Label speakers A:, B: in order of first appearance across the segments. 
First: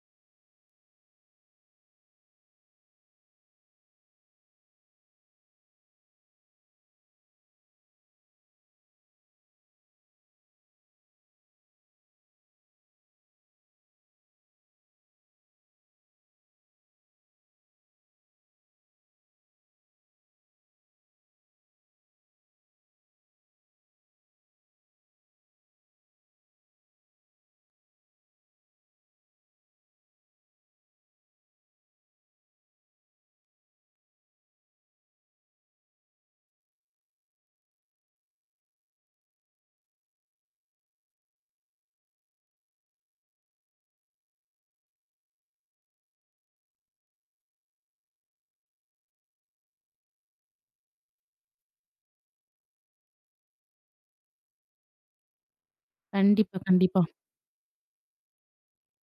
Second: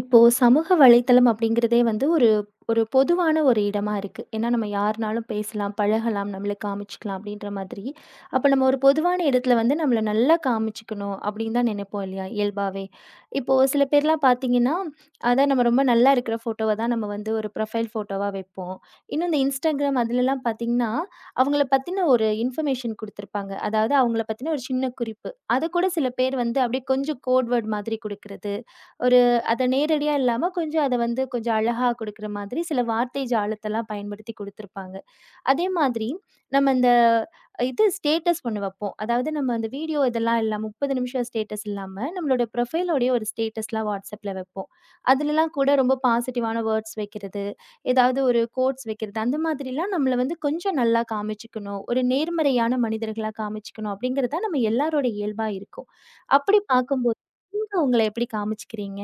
A: இப்போ சமூக வலைத்தளம் அப்படிங்கிறதே வந்து ஒரு ஒரு பொதுவான ஒரு இடமா இருக்கு. ஏன்னா நம்ம யாருனாலும் பேசலாம், பழகலாம், நம்மள காமிச்சுக்கலாம் அப்படின்ற மாதிரி. அப்ப நம்ம ஒரு பொதுவான இடத்துல வந்து நம்மள நல்லா காமிச்சுக்கணும் அப்படின்னு தான் நினைப்போம், இல்லையா? இயல்பாவே. இப்போ சில பேர்லாம் பார்த்தீங்கன்னா, அதான் நம்ம ரொம்ப நல்லா இருக்கிற ஃபோட்டோவ தான் நம்ம வந்து ஒரு ப்ரொஃபைல் ஃபோட்டோவா வைப்போம். இன்னும் இந்த Instagram அதுலலாம் பார்த்தீங்கன்னா, அவங்கள பத்தின ஒரு இன்ஃபர்மேஷன் குடுத்துருப்பாங்க. அதாவது அவங்கள பத்தின ஒரு சின்ன குறிப்பு. அத கூட சில பேர் வந்து அப்படியே கொஞ்சம் கோட் வேர்ட் மாதிரி குடுக்கிறது. ஒரு அத நேரடியா இல்லாம கொஞ்சம் அத வந்து கொஞ்சம் அழகா குடுக்குற மாதிரி சில வார்த்தை ஜாலத்தெல்லாம் பயன்படுத்தி குடுத்துருப்பாங்க. அதே மாதிரி நம்ம இந்த இது ஸ்டேட்டஸ் ஒண்ணு வைப்போம். அதாவது நம்ம அந்த வீடியோ இதெல்லாம் இல்லாம 30 நிமிஷம் ஸ்டேட்டஸ் இல்லாம, நம்மளோட ப்ரொஃபைலோடயே ஒரு ஸ்டேட்டஸ்லாம் WhatsAppல வைப்போம். அதுலலாம் கூட ரொம்ப பாசிட்டிவான வேர்ட்ஸ் வைக்கிறது, ஏதாவது ஒரு கோட்ஸ் வைக்கிறது, அந்த மாதிரிலாம் நம்மள வந்து கொஞ்சம் நல்லா காமிச்சுக்கணும். ஒரு நேர்மறையான மனிதர்களா காமிச்சுக்கணும் அப்படிங்கிறது தான் நம்ம எல்லாரோட இயல்பா இருக்கும். அப்படி
B: கண்டிப்பா, கண்டிப்பா.
A: பார்க்கும்போது, நீங்க உங்கள எப்படி காமிச்சுக்கிறீங்க?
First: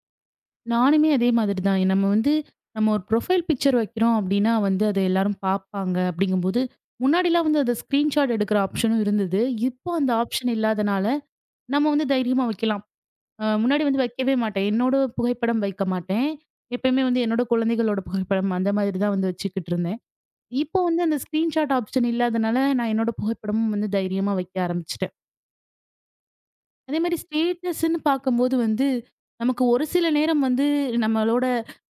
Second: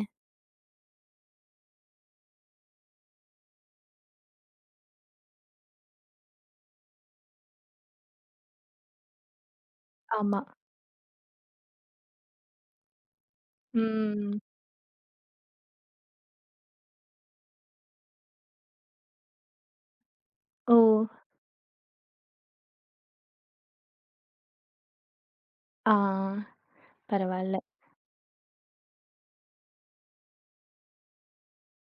B: நானுமே அதே மாதிரி தான். நம்ம ஒரு ப்ரொஃபைல் பிக்சர் வைக்கிறோம் அப்டின்னா வந்து அத எல்லாரும் பார்ப்பாங்க அப்டிங்கும்போது, முன்னாடிலாம் வந்து அத ஸ்கிரீன்ஷாட் எடுக்கிற ஆப்ஷனும் இருந்தது. இப்போ அந்த
A: ஆமா.
B: ஆப்ஷன் இல்லாதனால, நம்ம வந்து தைரியமா வைக்கலாம். முன்னாடி வந்து வைக்கவே
A: ம்.
B: மாட்டேன். என்னோட புகைப்படம் வைக்க மாட்டேன். எப்பயுமே வந்து என்னோட குழந்தைகளோட புகைப்படம் அந்த மாதிரி தான் வந்து வச்சுக்கிட்டு இருந்தேன்.
A: ஓ!
B: இப்போ வந்து அந்த ஸ்கிரீன்ஷாட் ஆப்ஷன் இல்லாதனால, நான் என்னோட புகைப்படமும் வந்து தைரியமா வைக்க ஆரம்பிச்சுட்டேன்.
A: ஆ.
B: அதே மாரி
A: பரவால்ல.
B: ஸ்டேட்டஸ்ன்னு பார்க்கும்போது வந்து, நமக்கு ஒரு சில நேரம் வந்து நம்மளோட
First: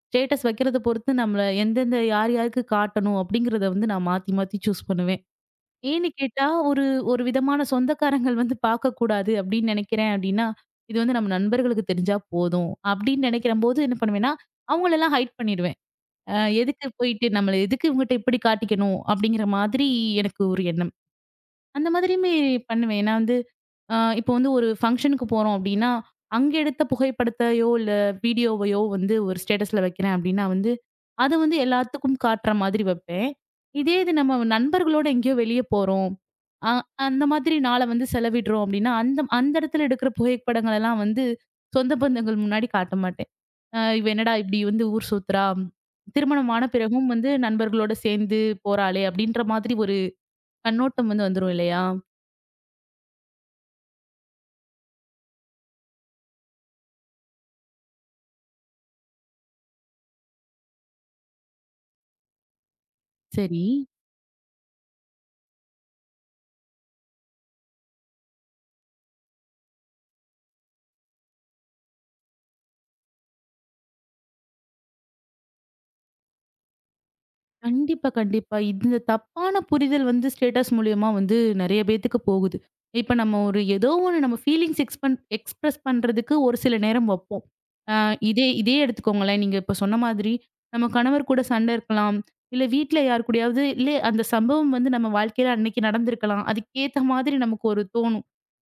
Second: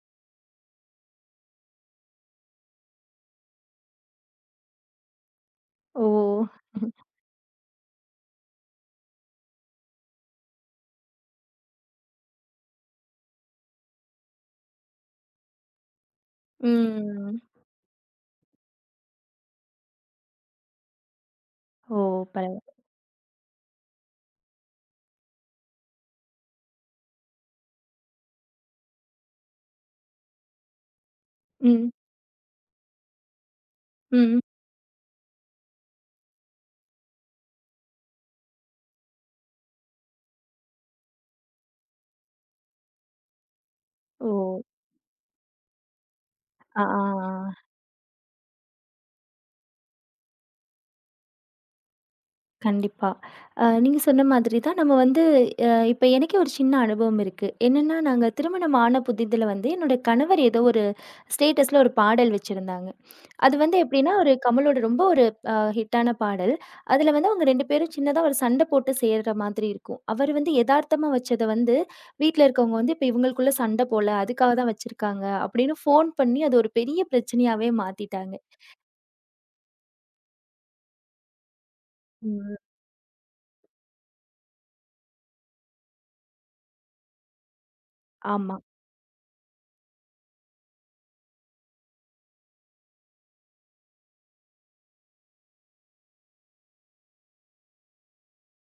B: ஸ்டேட்டஸ் வைக்கிறத பொறுத்து நம்மள எந்தெந்த யார் யாருக்கு காட்டணும் அப்படிங்கிறத வந்து நான் மாத்தி மாத்தி சூஸ் பண்ணுவேன்.
A: ஓ!
B: ஏன்னு கேட்டா, ஒரு ஒரு விதமான சொந்தக்காரங்கள் வந்து பார்க்கக்கூடாது அப்படின்னு நெனைக்கிறேன் அப்படின்னா, இது வந்து நம்ம நண்பர்களுக்கு தெரிஞ்சா போதும் அப்படின்னு நெனைக்கிறம்போது என்ன பண்ணுவேன்னா, அவங்களெல்லாம் ஹைட் பண்ணிடுவேன். அ எதுக்கு போயிட்டு
A: ம்.
B: நம்மள எதுக்கு இவங்ககிட்ட இப்படி காட்டிக்கணும் அப்படிங்கிற மாதிரி எனக்கு ஒரு எண்ணம். அந்த
A: ஓ!
B: மாதிரியுமே
A: பரவா
B: பண்ணுவேன். நான் வந்து இப்போ வந்து ஒரு ஃபங்ஷனுக்கு போறோம் அப்டின்னா, அங்க எடுத்த புகைப்படத்தையோ, இல்ல வீடியோவையோ வந்து ஒரு ஸ்டேட்டஸ்ல வைக்கிறேன் அப்டின்னா வந்து, அத வந்து
A: ம்,
B: எல்லாத்துக்கும் காட்டுற மாதிரி வைப்பேன். இது நம்ம
A: ம்.
B: நண்பர்களோட எங்கேயோ வெளிய போறோம். அ அந்த மாதிரி நாள வந்து செலவிடுறோம் அப்டின்னா, அந்த அந்த இடத்துல எடுக்கிற புகைப்படங்கள் எல்லாம் வந்து சொந்த பந்தங்கள் முன்னாடி காட்ட மாட்டேன். இவ
A: ஓ!
B: என்னடா இப்டி வந்து ஊர் சுத்துறா? திருமணமான
A: ஆ, ஆ,
B: பிறகும்
A: ஆ.
B: வந்து நண்பர்களோட சேர்ந்து போறாளே! அப்டின்ற மாதிரி ஒரு கண்ணோட்டம் வந்து வந்துரும் இல்லையா?
A: கண்டிப்பா. நீங்க சொன்ன மாதிரி தான் நம்ம வந்து இப்ப எனக்கே ஒரு சின்ன அனுபவம் இருக்கு. என்னன்னா, நாங்க திருமணம் ஆன புதிதில வந்து என்னோட கணவர் ஏதோ ஒரு ஸ்டேட்டஸ்ல ஒரு பாடல் வச்சிருந்தாங்க. அது
B: சரி.
A: வந்து எப்படின்னா, ஒரு கமலோட ரொம்ப ஒரு ஹிட்டான பாடல். அதுல வந்து அவங்க 2 பேரும் சின்னதா ஒரு சண்டை போட்டு செய்ற மாதிரி இருக்கும். அவரு வந்து எதார்த்தமா வச்சத வந்து, வீட்ல இருக்கவங்க வந்து இப்ப இவங்களுக்குள்ள சண்டை போல, அதுக்காக தான் வச்சிருக்காங்க அப்படின்னு ஃபோன் பண்ணி அது ஒரு பெரிய பிரச்சனையாவே
B: கண்டிப்பா,
A: மாத்திட்டாங்க.
B: கண்டிப்பா. இந்த தப்பான புரிதல் வந்து ஸ்டேட்டஸ் மூலியமா வந்து நெறைய பேத்துக்கு
A: ம்.
B: போகுது. இப்ப நம்ம ஒரு ஏதோ ஒண்ணு நம்ம ஃபீலிங்ஸ் எக்ஸ்பிரஸ் பண்றதுக்கு ஒரு சில நேரம் வப்போம். அ இதே
A: ஆமா.
B: இதே எடுத்துக்கோங்களேன். நீங்க இப்ப சொன்ன மாதிரி, நம்ம கணவர் கூட சண்டை இருக்கலாம். இல்ல வீட்ல யார் கூடயாவது இல்ல அந்த சம்பவம் வந்து நம்ம வாழ்க்கையில அன்னைக்கு நடந்திருக்கலாம். அதுக்கேத்த மாதிரி நமக்கு ஒரு தோணும்.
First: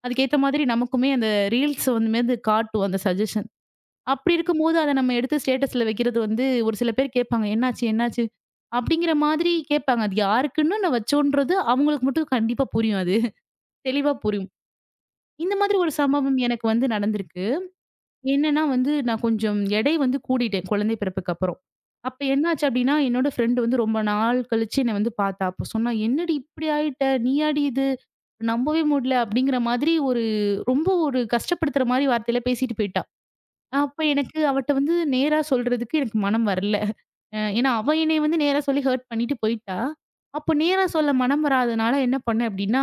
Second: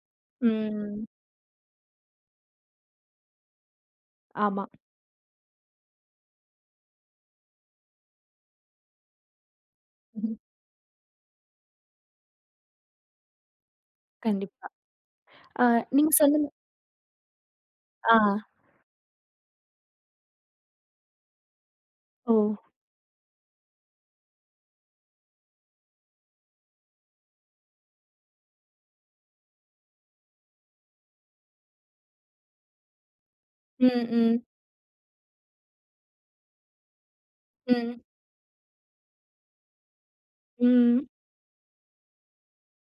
B: அதுக்கேத்த மாதிரி
A: ம்.
B: நமக்குமே அந்த ரீல்ஸ் வந்து மேது காட்டும் அந்த சஜஷன். அப்படி
A: ஆமா.
B: இருக்கும்போது அத நம்ம எடுத்து ஸ்டேட்டஸ்ல வைக்கிறது வந்து ஒரு சில பேர் கேட்பாங்க. "என்னாச்சு? என்னாச்சு?" அப்படிங்கிற மாதிரி கேட்பாங்க. அது
A: ம்.
B: யாருக்குன்னு நான் வச்சோன்றது அவங்களுக்கு மட்டும் கண்டிப்பா புரியும் அது. தெளிவா புரியும்.
A: கண்டிப்பா.
B: இந்த
A: ஆ.
B: மாதிரி ஒரு
A: நீங்க
B: சம்பவம்
A: சொல்லுங்க.
B: எனக்கு வந்து நடந்திருக்கு.
A: ஆ.
B: என்னன்னா வந்து நான் கொஞ்சம் எடை வந்து கூடிட்டேன் குழந்தை பிறப்புக்கு அப்புறம். அப்ப
A: ஓ!
B: என்னாச்சு அப்படின்னா, என்னோட ஃப்ரெண்ட் வந்து ரொம்ப நாள் கழிச்சு என்ன வந்து பார்த்தா. அப்ப சொன்னா, "என்னடி இப்படி ஆயிட்ட? நீயாடி இது? நம்பவே முடியல." அப்படிங்கிற மாதிரி ஒரு ரொம்ப ஒரு கஷ்டப்படுத்துற மாரி வார்த்தையில பேசிட்டு போயிட்டா. அப்ப
A: ம், ம்,
B: எனக்கு அவட்ட வந்து நேரா சொல்றதுக்கு எனக்கு மனம் வரல. ஏன்னா, அவ
A: ம்,
B: என்னைய வந்து நேரா சொல்லி ஹர்ட் பண்ணிட்டு போயிட்டா. அப்போ நேரா
A: ம்.
B: சொல்ல மனம் வராதனால என்ன பண்ணேன் அப்டின்னா,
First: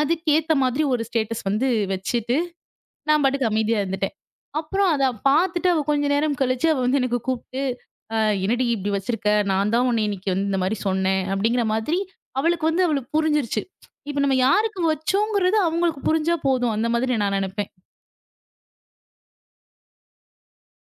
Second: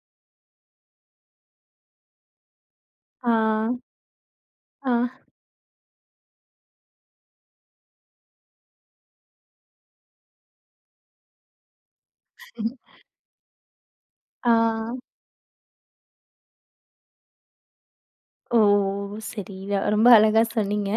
B: அதுக்கேத்த மாதிரி ஒரு ஸ்டேட்டஸ் வந்து வச்சுட்டு, நான்
A: ஆ,
B: பாட்டுக்கு அமைதியா இருந்துட்டேன். அப்புறம் அத
A: ஆ,
B: பார்த்துட்டு அவ கொஞ்ச நேரம் கழிச்சு அவ வந்து எனக்கு கூப்ட்டு, "அ என்னடி இப்டி வச்சிருக்க? நான் தான் உன்ன இன்னைக்கு வந்து இந்த மாரி சொன்னேன்." அப்டிங்கிற மாதிரி அவளுக்கு புரிஞ்சிருச்சு. இப்ப நம்ம யாருக்கு
A: ஆ.
B: வச்சோங்கிறது அவங்களுக்கு புரிஞ்சா போதும். அந்த மாதிரி நான் நெனப்பேன்.
A: ஓ! சரி. ரொம்ப அழகா சொன்னீங்க.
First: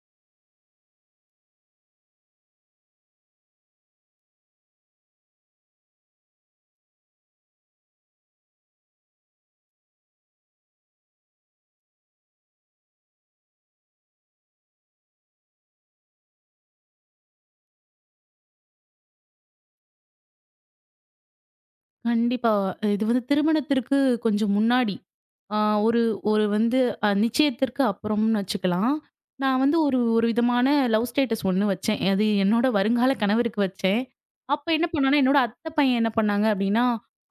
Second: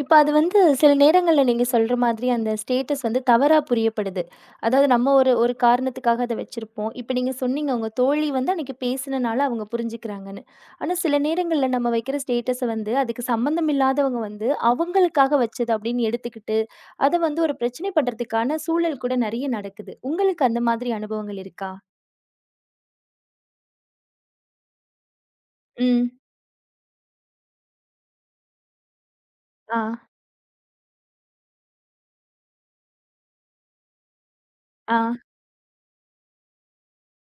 A: இப்ப அது வந்து சில நேரங்கள்ல நீங்க சொல்ற மாதிரி அந்த ஸ்டேட்டஸ் வந்து தவறா புரியப்படுது. அதாவது நம்ம ஒரு ஒரு காரணத்துக்காக அத வச்சிருப்போம். இப்ப நீங்க சொன்னீங்க உங்க தோழி வந்து அன்னைக்கு பேசினனால அவங்க புரிஞ்சுக்கிறாங்கன்னு. ஆனா சில நேரங்கள்ல நம்ம வைக்கிற ஸ்டேட்டஸ வந்து அதுக்கு சம்மந்தம் இல்லாதவங்க வந்து அவங்களுக்காக வச்சது அப்படின்னு எடுத்துக்கிட்டு, அத வந்து ஒரு பிரச்சனை பண்றதுக்கான சூழல் கூட நெறைய நடக்குது. உங்களுக்கு அந்த மாதிரி அனுபவங்கள் இருக்கா?
B: கண்டிப்பா. இது வந்து திருமணத்திற்கு கொஞ்சம் முன்னாடி. ஆ ஒரு
A: ம்.
B: ஒரு வந்து அ நிச்சயத்திற்கு அப்புறம்னு வச்சுக்கலாம். நான் வந்து
A: ஆ,
B: ஒரு ஒரு விதமான லவ் ஸ்டேட்டஸ் ஒண்ணு வச்சேன். அது என்னோட வருங்கால கணவருக்கு வச்சேன். அப்ப என்ன
A: ஆ.
B: பண்ணேன்னா, என்னோட அத்தை பையன் என்ன பண்ணாங்க அப்டின்னா,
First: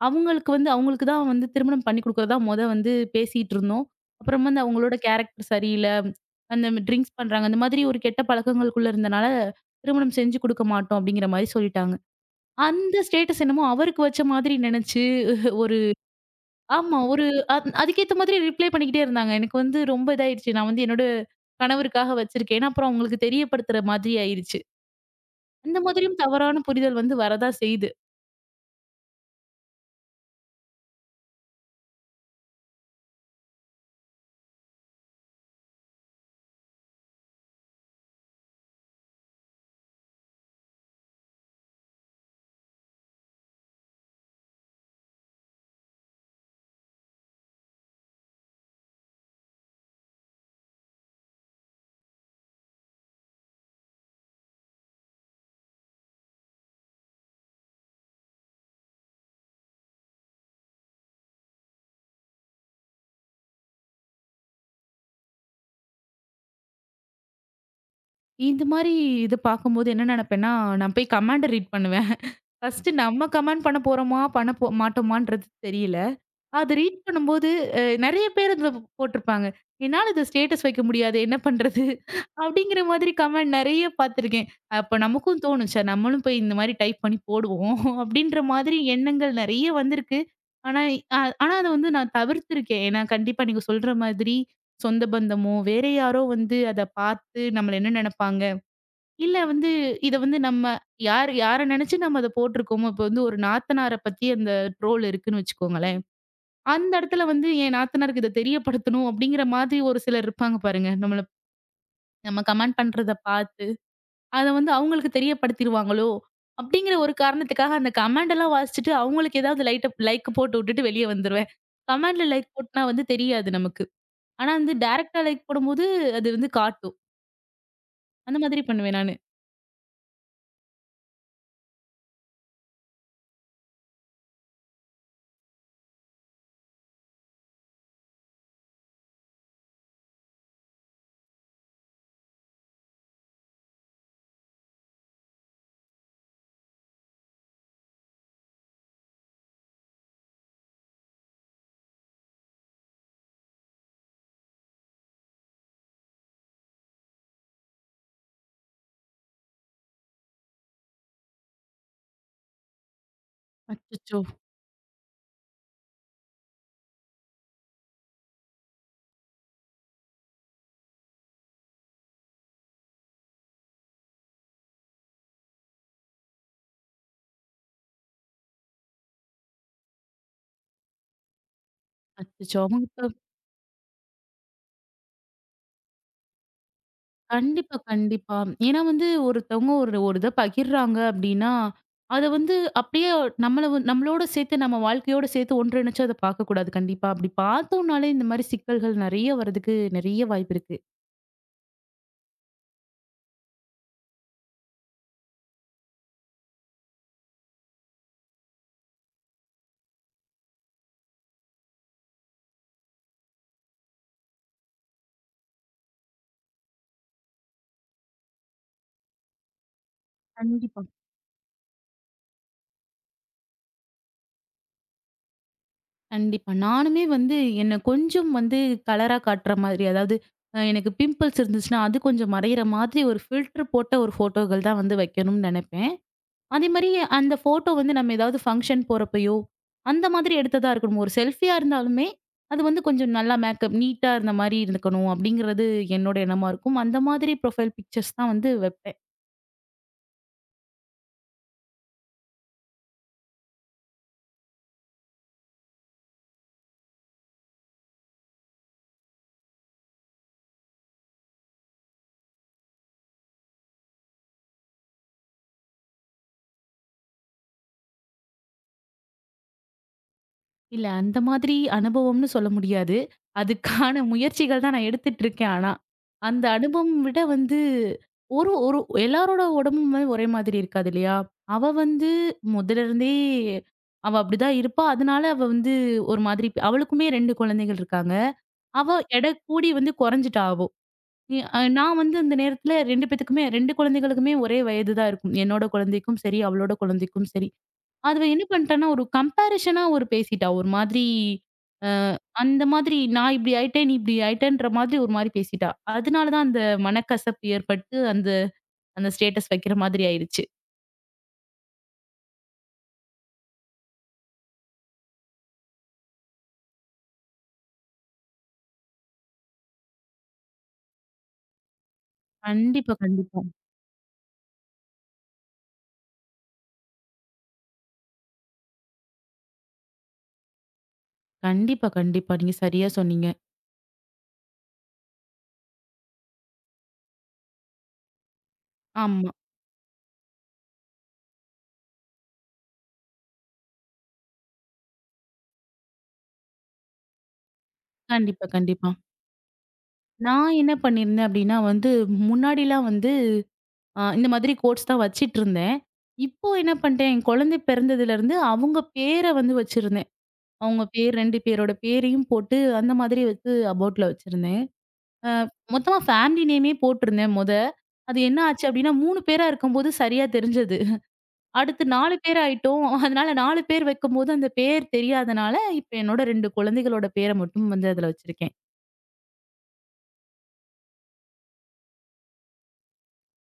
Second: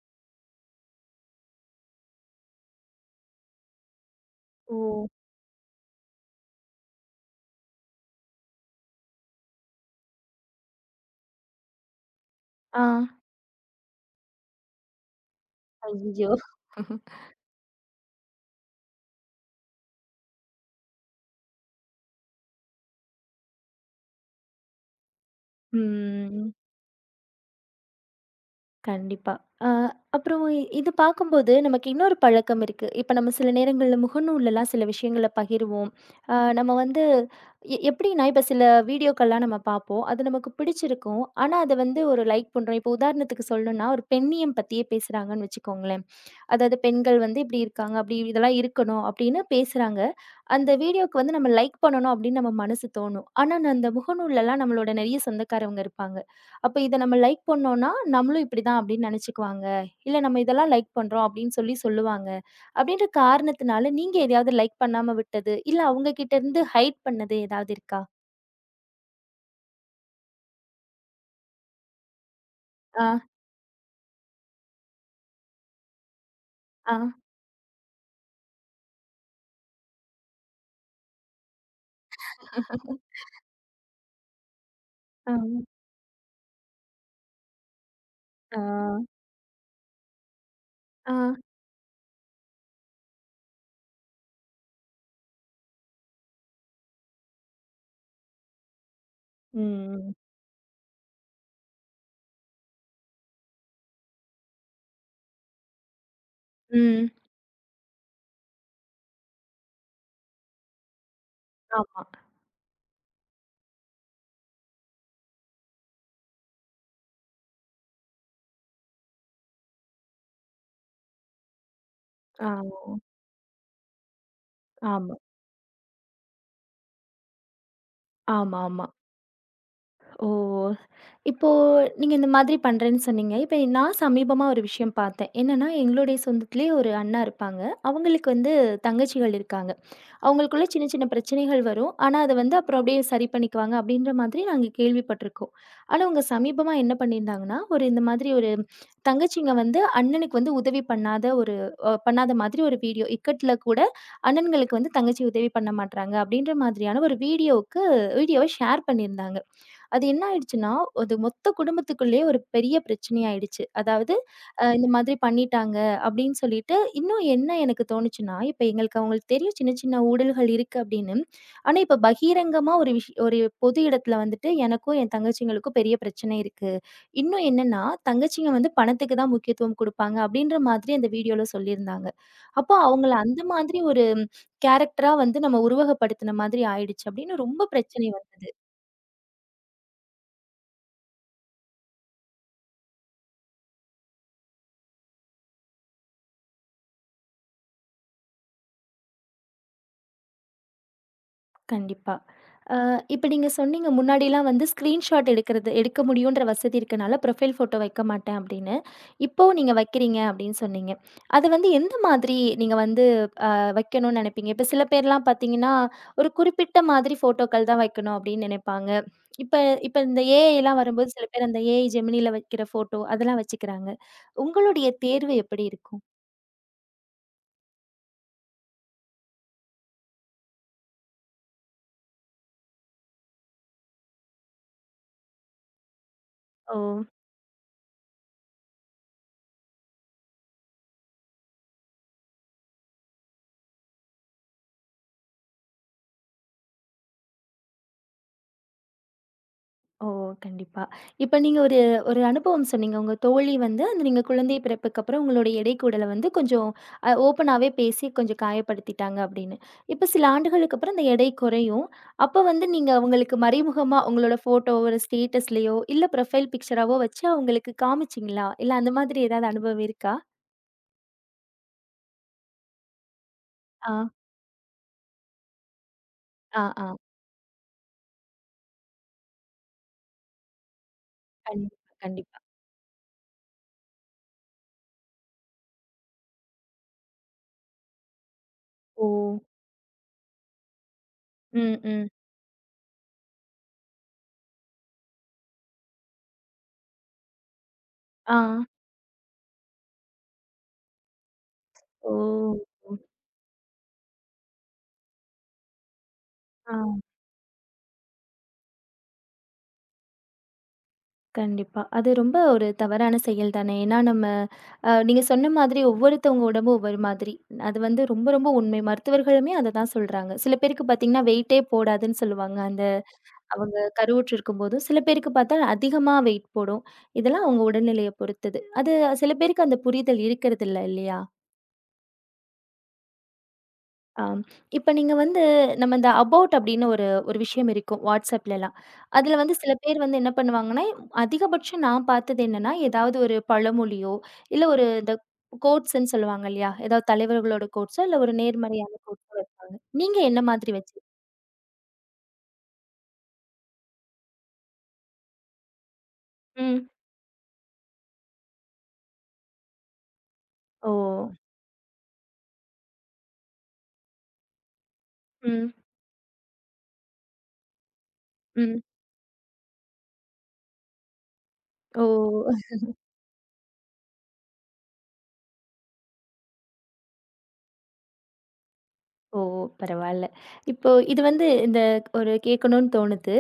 B: அவங்களுக்கு தான் வந்து திருமணம் பண்ணி குடுக்குறதா மொத வந்து பேசிட்டு இருந்தோம். அப்புறம் வந்து
A: ஓ!
B: அவங்களோட கேரக்டர் சரியில்ல. அந்த ட்ரிங்க்ஸ் பண்றாங்க. அந்த மாதிரி ஒரு கெட்ட பழக்கங்களுக்குள்ள இருந்தனால, திருமணம் செஞ்சு குடுக்க மாட்டோம் அப்டிங்கிற மாரி சொல்லிட்டாங்க.
A: ஆ.
B: அந்த ஸ்டேட்டஸ் என்னமோ அவருக்கு வச்ச மாதிரி நெனச்சு, ஒரு
A: ஐயய்யோ!
B: ஆமா. ஒரு அத் அதுக்கேத்த மாதிரி ரிப்ளை பண்ணிக்கிட்டே இருந்தாங்க. எனக்கு வந்து ரொம்ப இதாயிடுச்சு. நான் வந்து என்னோட கணவருக்காக வச்சிருக்கேன். அப்புறம் அவங்களுக்கு தெரியப்படுத்துற மாதிரி ஆயிருச்சு. அந்த மாதிரியும்
A: ம்.
B: தவறான புரிதல் வந்து வரதான் செய்யுது.
A: கண்டிப்பா. அ அப்புறம் இது பார்க்கும்போது நமக்கு இன்னொரு பழக்கம் இருக்கு. இப்ப நம்ம சில நேரங்கள்ல முகநூல்லலாம் சில விஷயங்கள பகிர்வோம். நம்ம வந்து எப்படின்னா, இப்ப சில வீடியோக்கள்லாம் நம்ம பார்ப்போம். அது நமக்கு பிடிச்சிருக்கும். ஆனா, அத வந்து ஒரு லைக் பண்றோம். இப்போ உதாரணத்துக்கு சொல்லணும்னா, ஒரு பெண்ணியம் பத்தியே பேசுறாங்கன்னு வச்சுக்கோங்களேன். அதாவது பெண்கள் வந்து இப்படி இருக்காங்க, அப்படி இதெல்லாம் இருக்கணும் அப்படின்னு பேசுறாங்க. அந்த வீடியோக்கு வந்து நம்ம லைக் பண்ணணும் அப்படின்னு நம்ம மனசு தோணும். ஆனா, அந்த முகநூல்லலாம் நம்மளோட நெறைய சொந்தக்காரவங்க இருப்பாங்க. அப்ப இத நம்ம லைக் பண்ணோம்னா, நம்மளும் இப்படிதான் அப்படின்னு நெனச்சுக்குவாங்க. இல்ல நம்ம இதெல்லாம் லைக் பண்றோம் அப்படின்னு சொல்லி சொல்லுவாங்க. அப்படின்ற காரணத்தினால நீங்க எதையாவது லைக் பண்ணாம விட்டது, இல்ல அவங்க கிட்ட இருந்து ஹைட் பண்ணது ஏதாவது இருக்கா?
B: இந்த மாரி இத பார்க்கும்போது என்ன நெனப்பேன்னா, நான் போய் கமாண்ட ரீட் பண்ணுவேன். ஃபர்ஸ்ட்டு
A: ஆ,
B: நம்ம கமெண்ட் பண்ண போறோமா, பண்ண போ மாட்டோமான்றது தெரியல. அத
A: ஆ,
B: ரீட் பண்ணும்போது, நெறைய பேர் அதுல போட்டிருப்பாங்க. "என்னால இத ஸ்டேட்டஸ் வைக்க முடியாதே! என்ன பண்றது?" அப்படிங்கிற மாதிரி கமெண்ட் நெறைய பார்த்துருக்கேன். அப்ப
A: ஆ,
B: நமக்கும் தோணும், "ச்சே! நம்மளும் போய் இந்த மாரி டைப் பண்ணி போடுவோம்." அப்படின்ற
A: ஆ,
B: மாதிரி எண்ணங்கள் நெறைய வந்திருக்கு. ஆனா,
A: ஆ.
B: அ ஆனா, அத வந்து நான் தவிர்த்திருக்கேன். ஏன்னா, கண்டிப்பா நீங்க சொல்ற மாதிரி சொந்த பந்தமோ, வேற யாரோ வந்து அத பார்த்து நம்மள என்ன நெனைப்பாங்க? இல்ல வந்து
A: ம்.
B: இத வந்து நம்ம யார் யார நெனைச்சு நம்ம அத போட்டிருக்கோமோ, இப்ப வந்து ஒரு நாத்தனார பத்தி அந்த ட்ரோல் இருக்குன்னு வச்சுக்கோங்களேன். அந்த
A: ம்.
B: இடத்துல வந்து என் நாத்தனாருக்கு இத தெரியப்படுத்தணும் அப்படிங்கிற மாதிரி ஒரு சிலர் இருப்பாங்க பாருங்க.
A: ஆமா.
B: நம்ம கமெண்ட் பண்றத பார்த்து, அத வந்து அவங்களுக்கு தெரியப்படுத்திருவாங்களோ! அப்படிங்கிற ஒரு காரணத்துக்காக அந்த கமெண்ட் எல்லாம் வாசிச்சுட்டு அவங்களுக்கு ஏதாவது லைட்ட லைக் போட்டு விட்டுட்டு வெளிய வந்துருவேன். கமெண்ட்ல
A: ஆ.
B: லைக் போட்டனா வந்து தெரியாது நமக்கு. ஆனா வந்து
A: ஆமா.
B: டைரக்ட்டா லைக் போடும்போது அது வந்து காட்டும். அந்த மாதிரி
A: ஆமாமா.
B: பண்ணுவேன் நானு.
A: ஓ! இப்போ நீங்க இந்த மாதிரி பண்றேன்னு சொன்னீங்க. இப்ப நான் சமீபமா ஒரு விஷயம் பார்த்தேன். என்னன்னா, எங்களுடைய சொந்தத்திலேயே ஒரு அண்ணா இருப்பாங்க. அவங்களுக்கு வந்து தங்கச்சிகள் இருக்காங்க. அவங்களுக்குள்ள சின்ன சின்ன பிரச்சனைகள் வரும். ஆனா, அத வந்து அப்புறம் அப்படியே சரி பண்ணிக்குவாங்க அப்படின்ற மாதிரி நாங்க கேள்விப்பட்டுருக்கோம். ஆனா, அவங்க சமீபமா என்ன பண்ணியிருந்தாங்கன்னா, ஒரு இந்த மாதிரி ஒரு தங்கச்சிங்க வந்து அண்ணனுக்கு வந்து உதவி பண்ணாத ஒரு பண்ணாத மாதிரி ஒரு வீடியோ. இக்கட்ல கூட அண்ணன்களுக்கு வந்து தங்கச்சி உதவி பண்ண மாட்றாங்க அப்படின்ற மாதிரியான ஒரு வீடியோவ ஷேர் பண்ணியிருந்தாங்க. அது என்ன ஆயிடுச்சுன்னா, அது மொத்த குடும்பத்துக்குள்ளேயே ஒரு பெரிய பிரச்சனை ஆயிடுச்சு. அதாவது,
B: அச்சச்சோ!
A: இந்த மாதிரி பண்ணிட்டாங்க. அப்படின்னு சொல்லிட்டு இன்னும் என்ன எனக்கு தோணுச்சுன்னா, இப்ப எங்களுக்கு அவங்களுக்கு தெரியும் சின்ன சின்ன ஊடல்கள் இருக்கு அப்படின்னு. ஆனா, இப்ப பகிரங்கமா ஒரு பொது இடத்துல வந்துட்டு எனக்கும், என் தங்கச்சிங்களுக்கும் பெரிய பிரச்சனை இருக்கு. இன்னும் என்னன்னா, தங்கச்சிங்க வந்து பணத்துக்கு தான் முக்கியத்துவம் குடுப்பாங்க அப்படின்ற மாதிரி அந்த வீடியோல சொல்லியிருந்தாங்க.
B: அச்சச்சோ!
A: அப்போ அவங்கள அந்த மாதிரி ஒரு கேரக்டரா வந்து நம்ம உருவகப்படுத்தின மாதிரி ஆயிடுச்சு அப்படின்னு ரொம்ப
B: கண்டிப்பா,
A: பிரச்சனை
B: கண்டிப்பா.
A: வந்தது.
B: ஏன்னா வந்து ஒருத்தவங்க ஒரு ஒரு இத பகிர்றாங்க அப்டின்னா, அத வந்து அப்டியே நம்மளோட சேர்த்து நம்ம வாழ்க்கையோட சேர்த்து ஒன்றிணைச்சு அத பார்க்கக்கூடாது கண்டிப்பா. அப்டி பார்த்தோம்னாலே இந்த மாரி சிக்கல்கள் நெறைய வர்றதுக்கு நெறைய வாய்ப்பு இருக்கு.
A: கண்டிப்பா. அ இப்ப நீங்க சொன்னீங்க முன்னாடிலாம் வந்து ஸ்க்ரீன்ஷாட் எடுக்க முடியுன்ற வசதி இருக்கனால ப்ரொஃபைல் ஃபோட்டோ வைக்க மாட்டேன் அப்படின்னு. இப்போ நீங்க வைக்கிறீங்க அப்படின்னு சொன்னீங்க. அது வந்து எந்த மாதிரி நீங்க வந்து அ வைக்கணும்னு நெனைப்பீங்க? இப்ப சில பேர்லாம் பார்த்தீங்கன்னா, ஒரு குறிப்பிட்ட மாதிரி ஃபோட்டோக்கள் தான் வைக்கணும் அப்படின்னு நெனைப்பாங்க. இப்ப இப்ப இந்த ஏஐலாம்
B: கண்டிப்பா.
A: வரும்போது சில பேர் அந்த ஏஐ ஜெமினில வைக்கிற ஃபோட்டோ அதெல்லாம் வச்சுக்கிறாங்க. உங்களுடைய தேர்வு எப்படி இருக்கும்?
B: கண்டிப்பா. நானுமே வந்து என்ன கொஞ்சம் வந்து கலரா காட்டுற மாதிரி, அதாவது எனக்கு பிம்பிள்ஸ் இருந்துச்சுன்னா, அது கொஞ்சம் மறையிற மாதிரி ஒரு ஃபில்டர் போட்ட ஒரு ஃபோட்டோக்கள் தான் வந்து வைக்கணும்னு நெனைப்பேன். அதே
A: ஓ!
B: மாரி அந்த ஃபோட்டோ வந்து நம்ம ஏதாவது ஃபங்ஷன் போறப்பயோ, அந்த மாதிரி எடுத்ததா இருக்கணும். ஒரு செல்ஃபியா இருந்தாலுமே, அது வந்து கொஞ்சம் நல்லா மேக்கப் நீட்டா இருந்த மாரி இருந்துக்கணும், அப்படிங்கிறது என்னோட எண்ணமா இருக்கும். அந்த மாதிரி ப்ரொஃபைல் பிக்சர்ஸ் தான் வந்து வைப்பேன்.
A: ஓ! கண்டிப்பா. இப்ப நீங்க ஒரு ஒரு அனுபவம் சொன்னீங்க. உங்க தோழி வந்து அந்த நீங்க குழந்தை பிறப்புக்கு அப்புறம் உங்களுடைய எடை கூடல வந்து கொஞ்சம் ஓப்பனாவே பேசி கொஞ்சம் காயப்படுத்திட்டாங்க அப்படின்னு. இப்ப சில ஆண்டுகளுக்கு அப்புறம் அந்த எடை குறையும். அப்ப வந்து நீங்க அவங்களுக்கு மறைமுகமா உங்களோட ஃபோட்டோ ஒரு ஸ்டேட்டஸ்லயோ, இல்ல ப்ரொஃபைல் பிக்சராவோ வச்சு அவங்களுக்கு காமிச்சீங்களா? இல்ல அந்த மாதிரி ஏதாவது அனுபவம் இருக்கா?
B: இல்ல அந்த மாதிரி அனுபவம்னு சொல்ல முடியாது.
A: ஆ,
B: அதுக்கான முயற்சிகள் தான் நான் எடுத்துட்டு இருக்கேன் ஆனா. அந்த
A: ஆ, ஆ.
B: அனுபவம் விட வந்து ஒரு ஒரு எல்லாரோட உடம்புமே ஒரே மாதிரி இருக்காது இல்லையா? அவ
A: கண்டிப்பா,
B: வந்து
A: கண்டிப்பா.
B: முதல்ல இருந்தே அவ அப்படிதான் இருப்பா. அதனால அவ வந்து ஒரு மாதிரி இப்ப- அவளுக்குமே 2 குழந்தைகள் இருக்காங்க. அவ
A: ஓ!
B: எடை கூடி வந்து குறைஞ்சுட்டா அவோ. இ
A: ம்,
B: நான்
A: ம்.
B: வந்து அந்த நேரத்துல 2 பேத்துக்குமே 2 குழந்தைகளுக்குமே ஒரே வயது தான் இருக்கும். என்னோட குழந்தைக்கும் சரி, அவளோட குழந்தைக்கும் சரி. அதுவ
A: ஆ.
B: என்ன பண்ணிட்டான்னா, ஒரு கம்பேரிசனா ஒரு பேசிட்டா. ஒரு மாதிரி அ
A: ஓ!
B: அந்த மாதிரி நான் இப்படி ஆயிட்டேன், நீ இப்படி ஆயிட்டன்ற மாதிரி ஒரு மாரி பேசிட்டா. அதனால தான் அந்த
A: ஆ.
B: மனக்கசப்பு ஏற்பட்டு அந்த அந்த ஸ்டேட்டஸ் வைக்கிற மாதிரி ஆயிருச்சு.
A: கண்டிப்பா. அது ரொம்ப ஒரு தவறான செயல் தானே. ஏன்னா நம்ம நீங்க சொன்ன மாதிரி ஒவ்வொருத்தவங்க உடம்பு ஒவ்வொரு மாதிரி. அது வந்து ரொம்ப ரொம்ப உண்மை. மருத்துவர்களுமே அத தான் சொல்றாங்க. சில பேருக்கு பார்த்தீங்கன்னா, வெயிட்டே போடாதுன்னு சொல்லுவாங்க. அந்த
B: கண்டிப்பா, கண்டிப்பா.
A: அவங்க கருவுற்று இருக்கும்போதும். சில பேருக்கு பார்த்தா அதிகமா வெயிட் போடும். இதெல்லாம் அவங்க உடல்நிலைய பொறுத்தது. அது சில பேருக்கு அந்த புரிதல் இருக்கிறதில்ல, இல்லையா?
B: கண்டிப்பா, கண்டிப்பா. நீங்க சரியா சொன்னீங்க.
A: ஆம். இப்ப நீங்க வந்து நம்ம இந்த அபவுட் அப்படின்னு ஒரு ஒரு விஷயம் இருக்கும் வாட்ஸ்அப்லலாம்.
B: ஆமா.
A: அதுல வந்து சில பேர் வந்து என்ன பண்ணுவாங்கன்னா, அதிகபட்சம் நான் பார்த்தது என்னன்னா, ஏதாவது ஒரு பழமொழியோ, இல்ல ஒரு இந்த கோட்ஸ்ன்னு சொல்லுவாங்க இல்லையா? ஏதாவது தலைவர்களோட கோட்ஸோ, இல்ல ஒரு
B: கண்டிப்பா, கண்டிப்பா.
A: நேர்மறையான கோட்ஸோ வைப்பாங்க. நீங்க என்ன
B: நான்
A: மாதிரி
B: என்ன
A: வச்சு
B: பண்ணியிருந்தேன் அப்படின்னா வந்து, முன்னாடிலாம் வந்து இந்த மாதிரி கோட்ஸ் தான் வச்சிட்டுருந்தேன். இப்போ என்ன
A: ம்.
B: பண்ணிட்டேன், என் குழந்தை பிறந்ததுலருந்து அவங்க பேர வந்து வச்சிருந்தேன். அவங்க
A: ஓ!
B: பேர் 2 பேரோட பேரையும் போட்டு, அந்த மாதிரி வந்து அபோட்ல வச்சிருந்தேன். அ
A: ம்.
B: மொத்தமா ஃபேமிலி நேமே போட்டிருந்தேன் மொத. அது என்ன ஆச்சு
A: ம்.
B: அப்டின்னா, 3 பேரா இருக்கும்போது சரியா தெரிஞ்சது. அடுத்து
A: ஓ!
B: 4 பேர் ஆயிட்டோம். அதனால 4 பேர் வைக்கும்போது அந்த பேர் தெரியாதனால, இப்ப என்னோட 2 குழந்தைகளோட பேர மட்டும் வந்து அதுல வச்சிருக்கேன்.
A: ஓ! பரவால்ல. இப்போ இது வந்து இந்த ஒரு கேட்கணும்னு தோணுது.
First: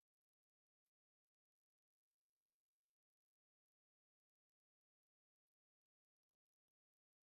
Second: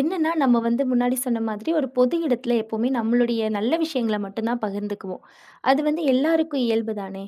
A: என்னன்னா, நம்ம வந்து முன்னாடி சொன்ன மாதிரி ஒரு பொது இடத்துல எப்பவுமே நம்மளுடைய நல்ல விஷயங்கள மட்டும் தான் பகிர்ந்துக்குவோம். அது வந்து எல்லாருக்கும் இயல்பு தானே!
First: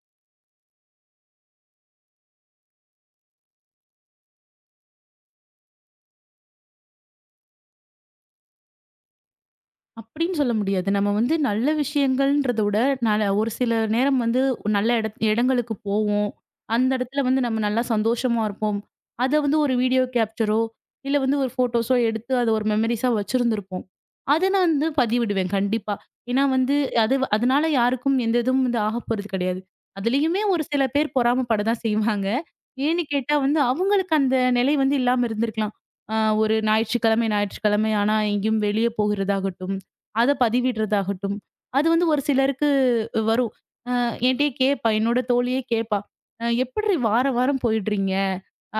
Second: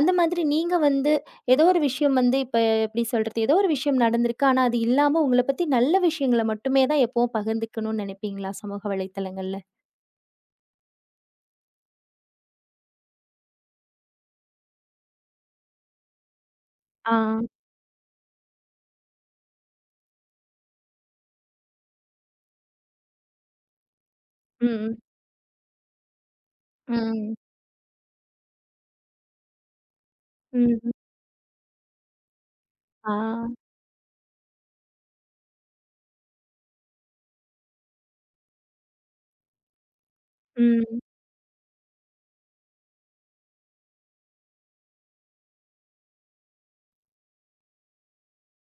A: அந்த மாதிரி நீங்க வந்து ஏதோ ஒரு விஷயம் வந்து இப்ப எப்படி சொல்றது? ஏதோ ஒரு விஷயம் நடந்திருக்கு. ஆனா, அது இல்லாம உங்கள பத்தி நல்ல விஷயங்கள மட்டுமே தான் எப்பவும் பகிர்ந்துக்கணும்னு நினைப்பீங்களா? சமூக வலைத்தளங்கள்ல?
B: அப்படின்னு சொல்ல முடியாது. நம்ம வந்து நல்ல விஷயங்கள்ன்றத விட, நால ஒரு சில நேரம் வந்து நல்ல இடத் இடங்களுக்கு போவோம். அந்த
A: ஆ.
B: இடத்துல வந்து நம்ம நல்லா சந்தோஷமா இருப்போம். அத வந்து ஒரு வீடியோ கேப்ச்சரோ, இல்ல வந்து ஒரு ஃபோட்டோஸோ எடுத்து அத ஒரு மெமரீஸா வச்சிருந்திருப்போம். அத நான் வந்து
A: ம்.
B: பதிவிடுவேன் கண்டிப்பா. ஏன்னா வந்து அது
A: ம்.
B: அதனால யாருக்கும் எந்த இதுவும் வந்து ஆகப்போறது கிடையாது. அதுலயுமே ஒரு
A: ம்.
B: சில பேர் பொறாமப்பட தான் செய்வாங்க. ஏன்னு
A: ஆ.
B: கேட்டா வந்து அவங்களுக்கு அந்த நிலை வந்து இல்லாம இருந்திருக்கலாம். அ ஒரு ஞாயிற்றுக்கிழமை ஞாயிற்றுக்கிழமை ஆனா எங்கேயும் வெளியே போகிறதாகட்டும். அத
A: ம்.
B: பதிவிடுறதாகட்டும். அது வந்து ஒரு சிலருக்கு வரும். அ என்ட்டயே கேட்பா. என்னோட தோழியே கேட்பா. எப்புட்ரி வாரம், வாரம் போயிடுறீங்க?"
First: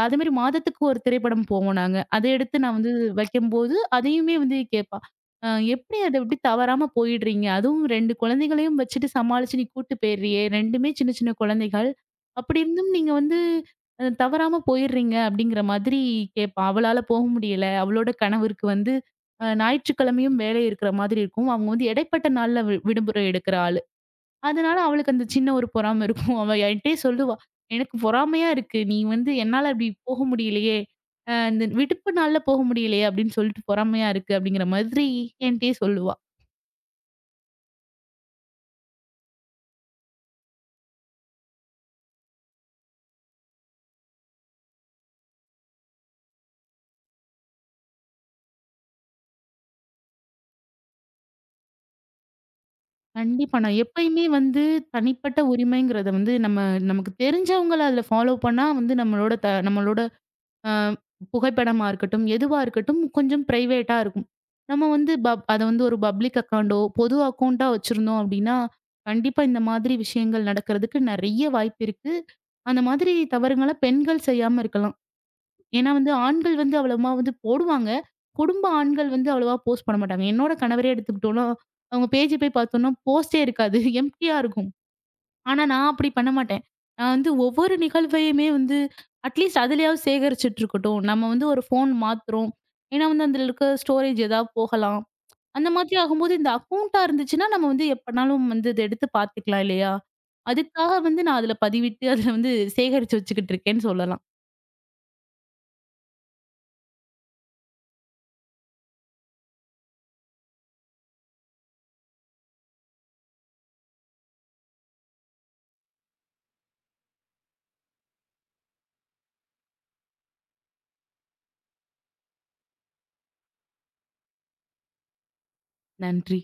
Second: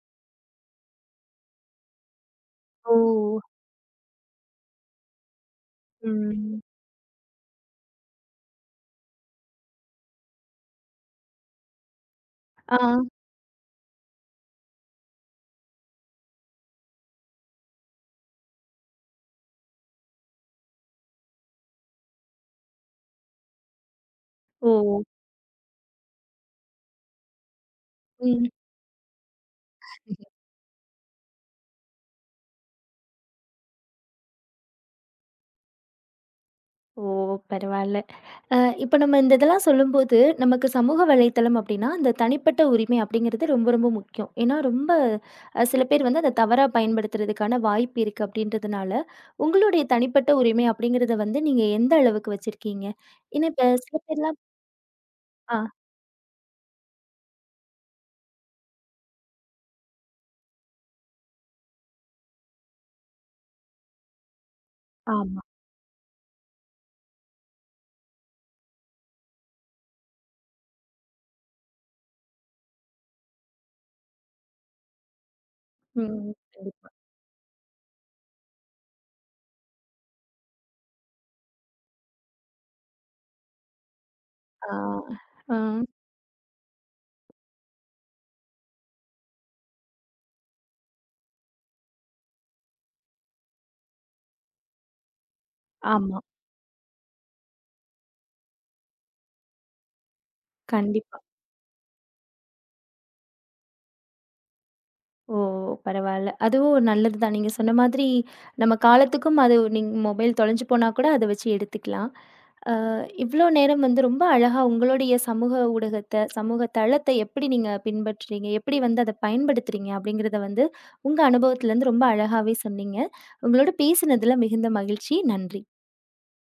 B: அதேமாரி மாதத்துக்கு ஒரு திரைப்படம் போவோம் நாங்க. அத எடுத்து நான் வந்து
A: ஓ!
B: வைக்கும்போது, அதையுமே வந்து கேட்பா. "அ எப்டி அத எப்டி
A: ம்.
B: தவறாம போயிடுறீங்க? அதுவும் 2 குழந்தைகளையும் வச்சுட்டு சமாளிச்சு நீ கூட்டு போயிர்றியே! 2மே சின்ன, சின்ன குழந்தைகள். அப்டி
A: ஆ.
B: இருந்தும் நீங்க வந்து தவறாம போயிர்றீங்க" அப்டிங்கிற மாதிரி கேட்பா. அவளால போக முடியல. அவளோட கணவருக்கு வந்து ஞாயிற்றுக்கிழமையும் வேலை இருக்கிற மாதிரி இருக்கும். அவங்க வந்து இடைப்பட்ட நாள்ல விடுமுறை எடுக்கிற ஆளு.
A: ஓ!
B: அதனால அவளுக்கு அந்த சின்ன ஒரு பொறாம இருக்கும். அவ என்ட்டயே சொல்லுவா. "எனக்கு
A: ம்.
B: பொறாமையா இருக்கு. நீ வந்து என்னால அப்படி போக முடியலையே. இந்த விடுப்பு நாள்ல போக முடியலையே" அப்படின்னு சொல்லிட்டு பொறாமையா இருக்கு அப்படிங்கிற மாதிரி என்ட்டயே சொல்லுவா.
A: ஓ! பரவால்ல. அ இப்ப நம்ம இந்த இதெல்லாம் சொல்லும்போது, நமக்கு சமூக வலைத்தளம் அப்டின்னா, அந்த தனிப்பட்ட உரிமை அப்டிங்கிறது ரொம்ப ரொம்ப முக்கியம். ஏன்னா, ரொம்ப சில பேர் வந்து அத தவறா பயன்படுத்துறதுக்கான வாய்ப்பு இருக்கு அப்டின்றதுனால, உங்களுடைய தனிப்பட்ட உரிமை அப்டிங்கிறத வந்து நீங்க எந்த அளவுக்கு வச்சிருக்கீங்க? ஏன்னா
B: கண்டிப்பா.
A: இப்ப
B: நான்
A: சில
B: எப்பயுமே
A: பேர்லாம்
B: வந்து தனிப்பட்ட
A: ஆ.
B: உரிமைங்கிறத வந்து நம்ம நமக்கு தெரிஞ்சவங்கள அதுல ஃபாலோ பண்ணா வந்து நம்மளோட அ புகைப்படமா இருக்கட்டும், எதுவா இருக்கட்டும் கொஞ்சம் பிரைவேட்டா இருக்கும். நம்ம வந்து
A: ஆமா.
B: அத வந்து ஒரு பப்ளிக் அக்கவுண்டோ, பொது அக்கவுண்டா வச்சிருந்தோம் அப்படின்னா, கண்டிப்பா இந்த மாதிரி விஷயங்கள் நடக்கிறதுக்கு நெறைய வாய்ப்பு இருக்கு. அந்த மாதிரி தவறுகள பெண்கள் செய்யாம இருக்கலாம். ஏன்னா வந்து
A: ம்.
B: ஆண்கள் வந்து
A: கண்டிப்பா.
B: அவ்வளவா வந்து போடுவாங்க. குடும்ப ஆண்கள் வந்து அவ்வளவா போஸ்ட் பண்ண மாட்டாங்க. என்னோட கணவரே எடுத்துக்கிட்டோம்னா, அவங்க பேஜ் போய் பார்த்தோம்னா போஸ்ட்டே இருக்காது. எம்ப்டியா இருக்கும்.
A: ஆ.
B: ஆனா,
A: ம்.
B: நான் அப்படி பண்ண மாட்டேன். நான் வந்து ஒவ்வொரு நிகழ்வையுமே வந்து அட்லீஸ்ட் அதுலயாவது சேகரிச்சுட்டு இருக்கட்டும். நம்ம வந்து ஒரு ஃபோன் மாத்துறோம். ஏன்னா வந்து அதுல இருக்க ஸ்டோரேஜ் ஏதாவது போகலாம். அந்த மாதிரி
A: ஆமா.
B: ஆகும்போது இந்த அக்கவுண்டா இருந்துச்சுன்னா, நம்ம வந்து எப்பனாலும் வந்து இத எடுத்து பார்த்துக்கலாம் இல்லையா? அதுக்காக
A: கண்டிப்பா.
B: வந்து நான் அதுல பதிவிட்டு அதுல வந்து சேகரிச்சு வச்சுக்கிட்டு இருக்கேன்னு சொல்லலாம்.
A: ஓ! பரவால்ல. அதுவும் நல்லது தான். நீங்க சொன்ன மாதிரி, நம்ம காலத்துக்கும் அது மொபைல் தொலைஞ்சு போனா கூட அத வச்சு எடுத்துக்கலாம். இவ்வளோ நேரம் வந்து ரொம்ப அழகா உங்களுடைய சமூக ஊடகத்தை, சமூக தளத்தை எப்படி நீங்க பின்பற்றுறீங்க? எப்படி வந்து அத பயன்படுத்துறீங்க? அப்படிங்கிறத வந்து உங்க அனுபவத்திலருந்து ரொம்ப அழகாவே சொன்னீங்க. உங்களோட பேசினதுல மிகுந்த மகிழ்ச்சி. நன்றி.
B: நன்றி.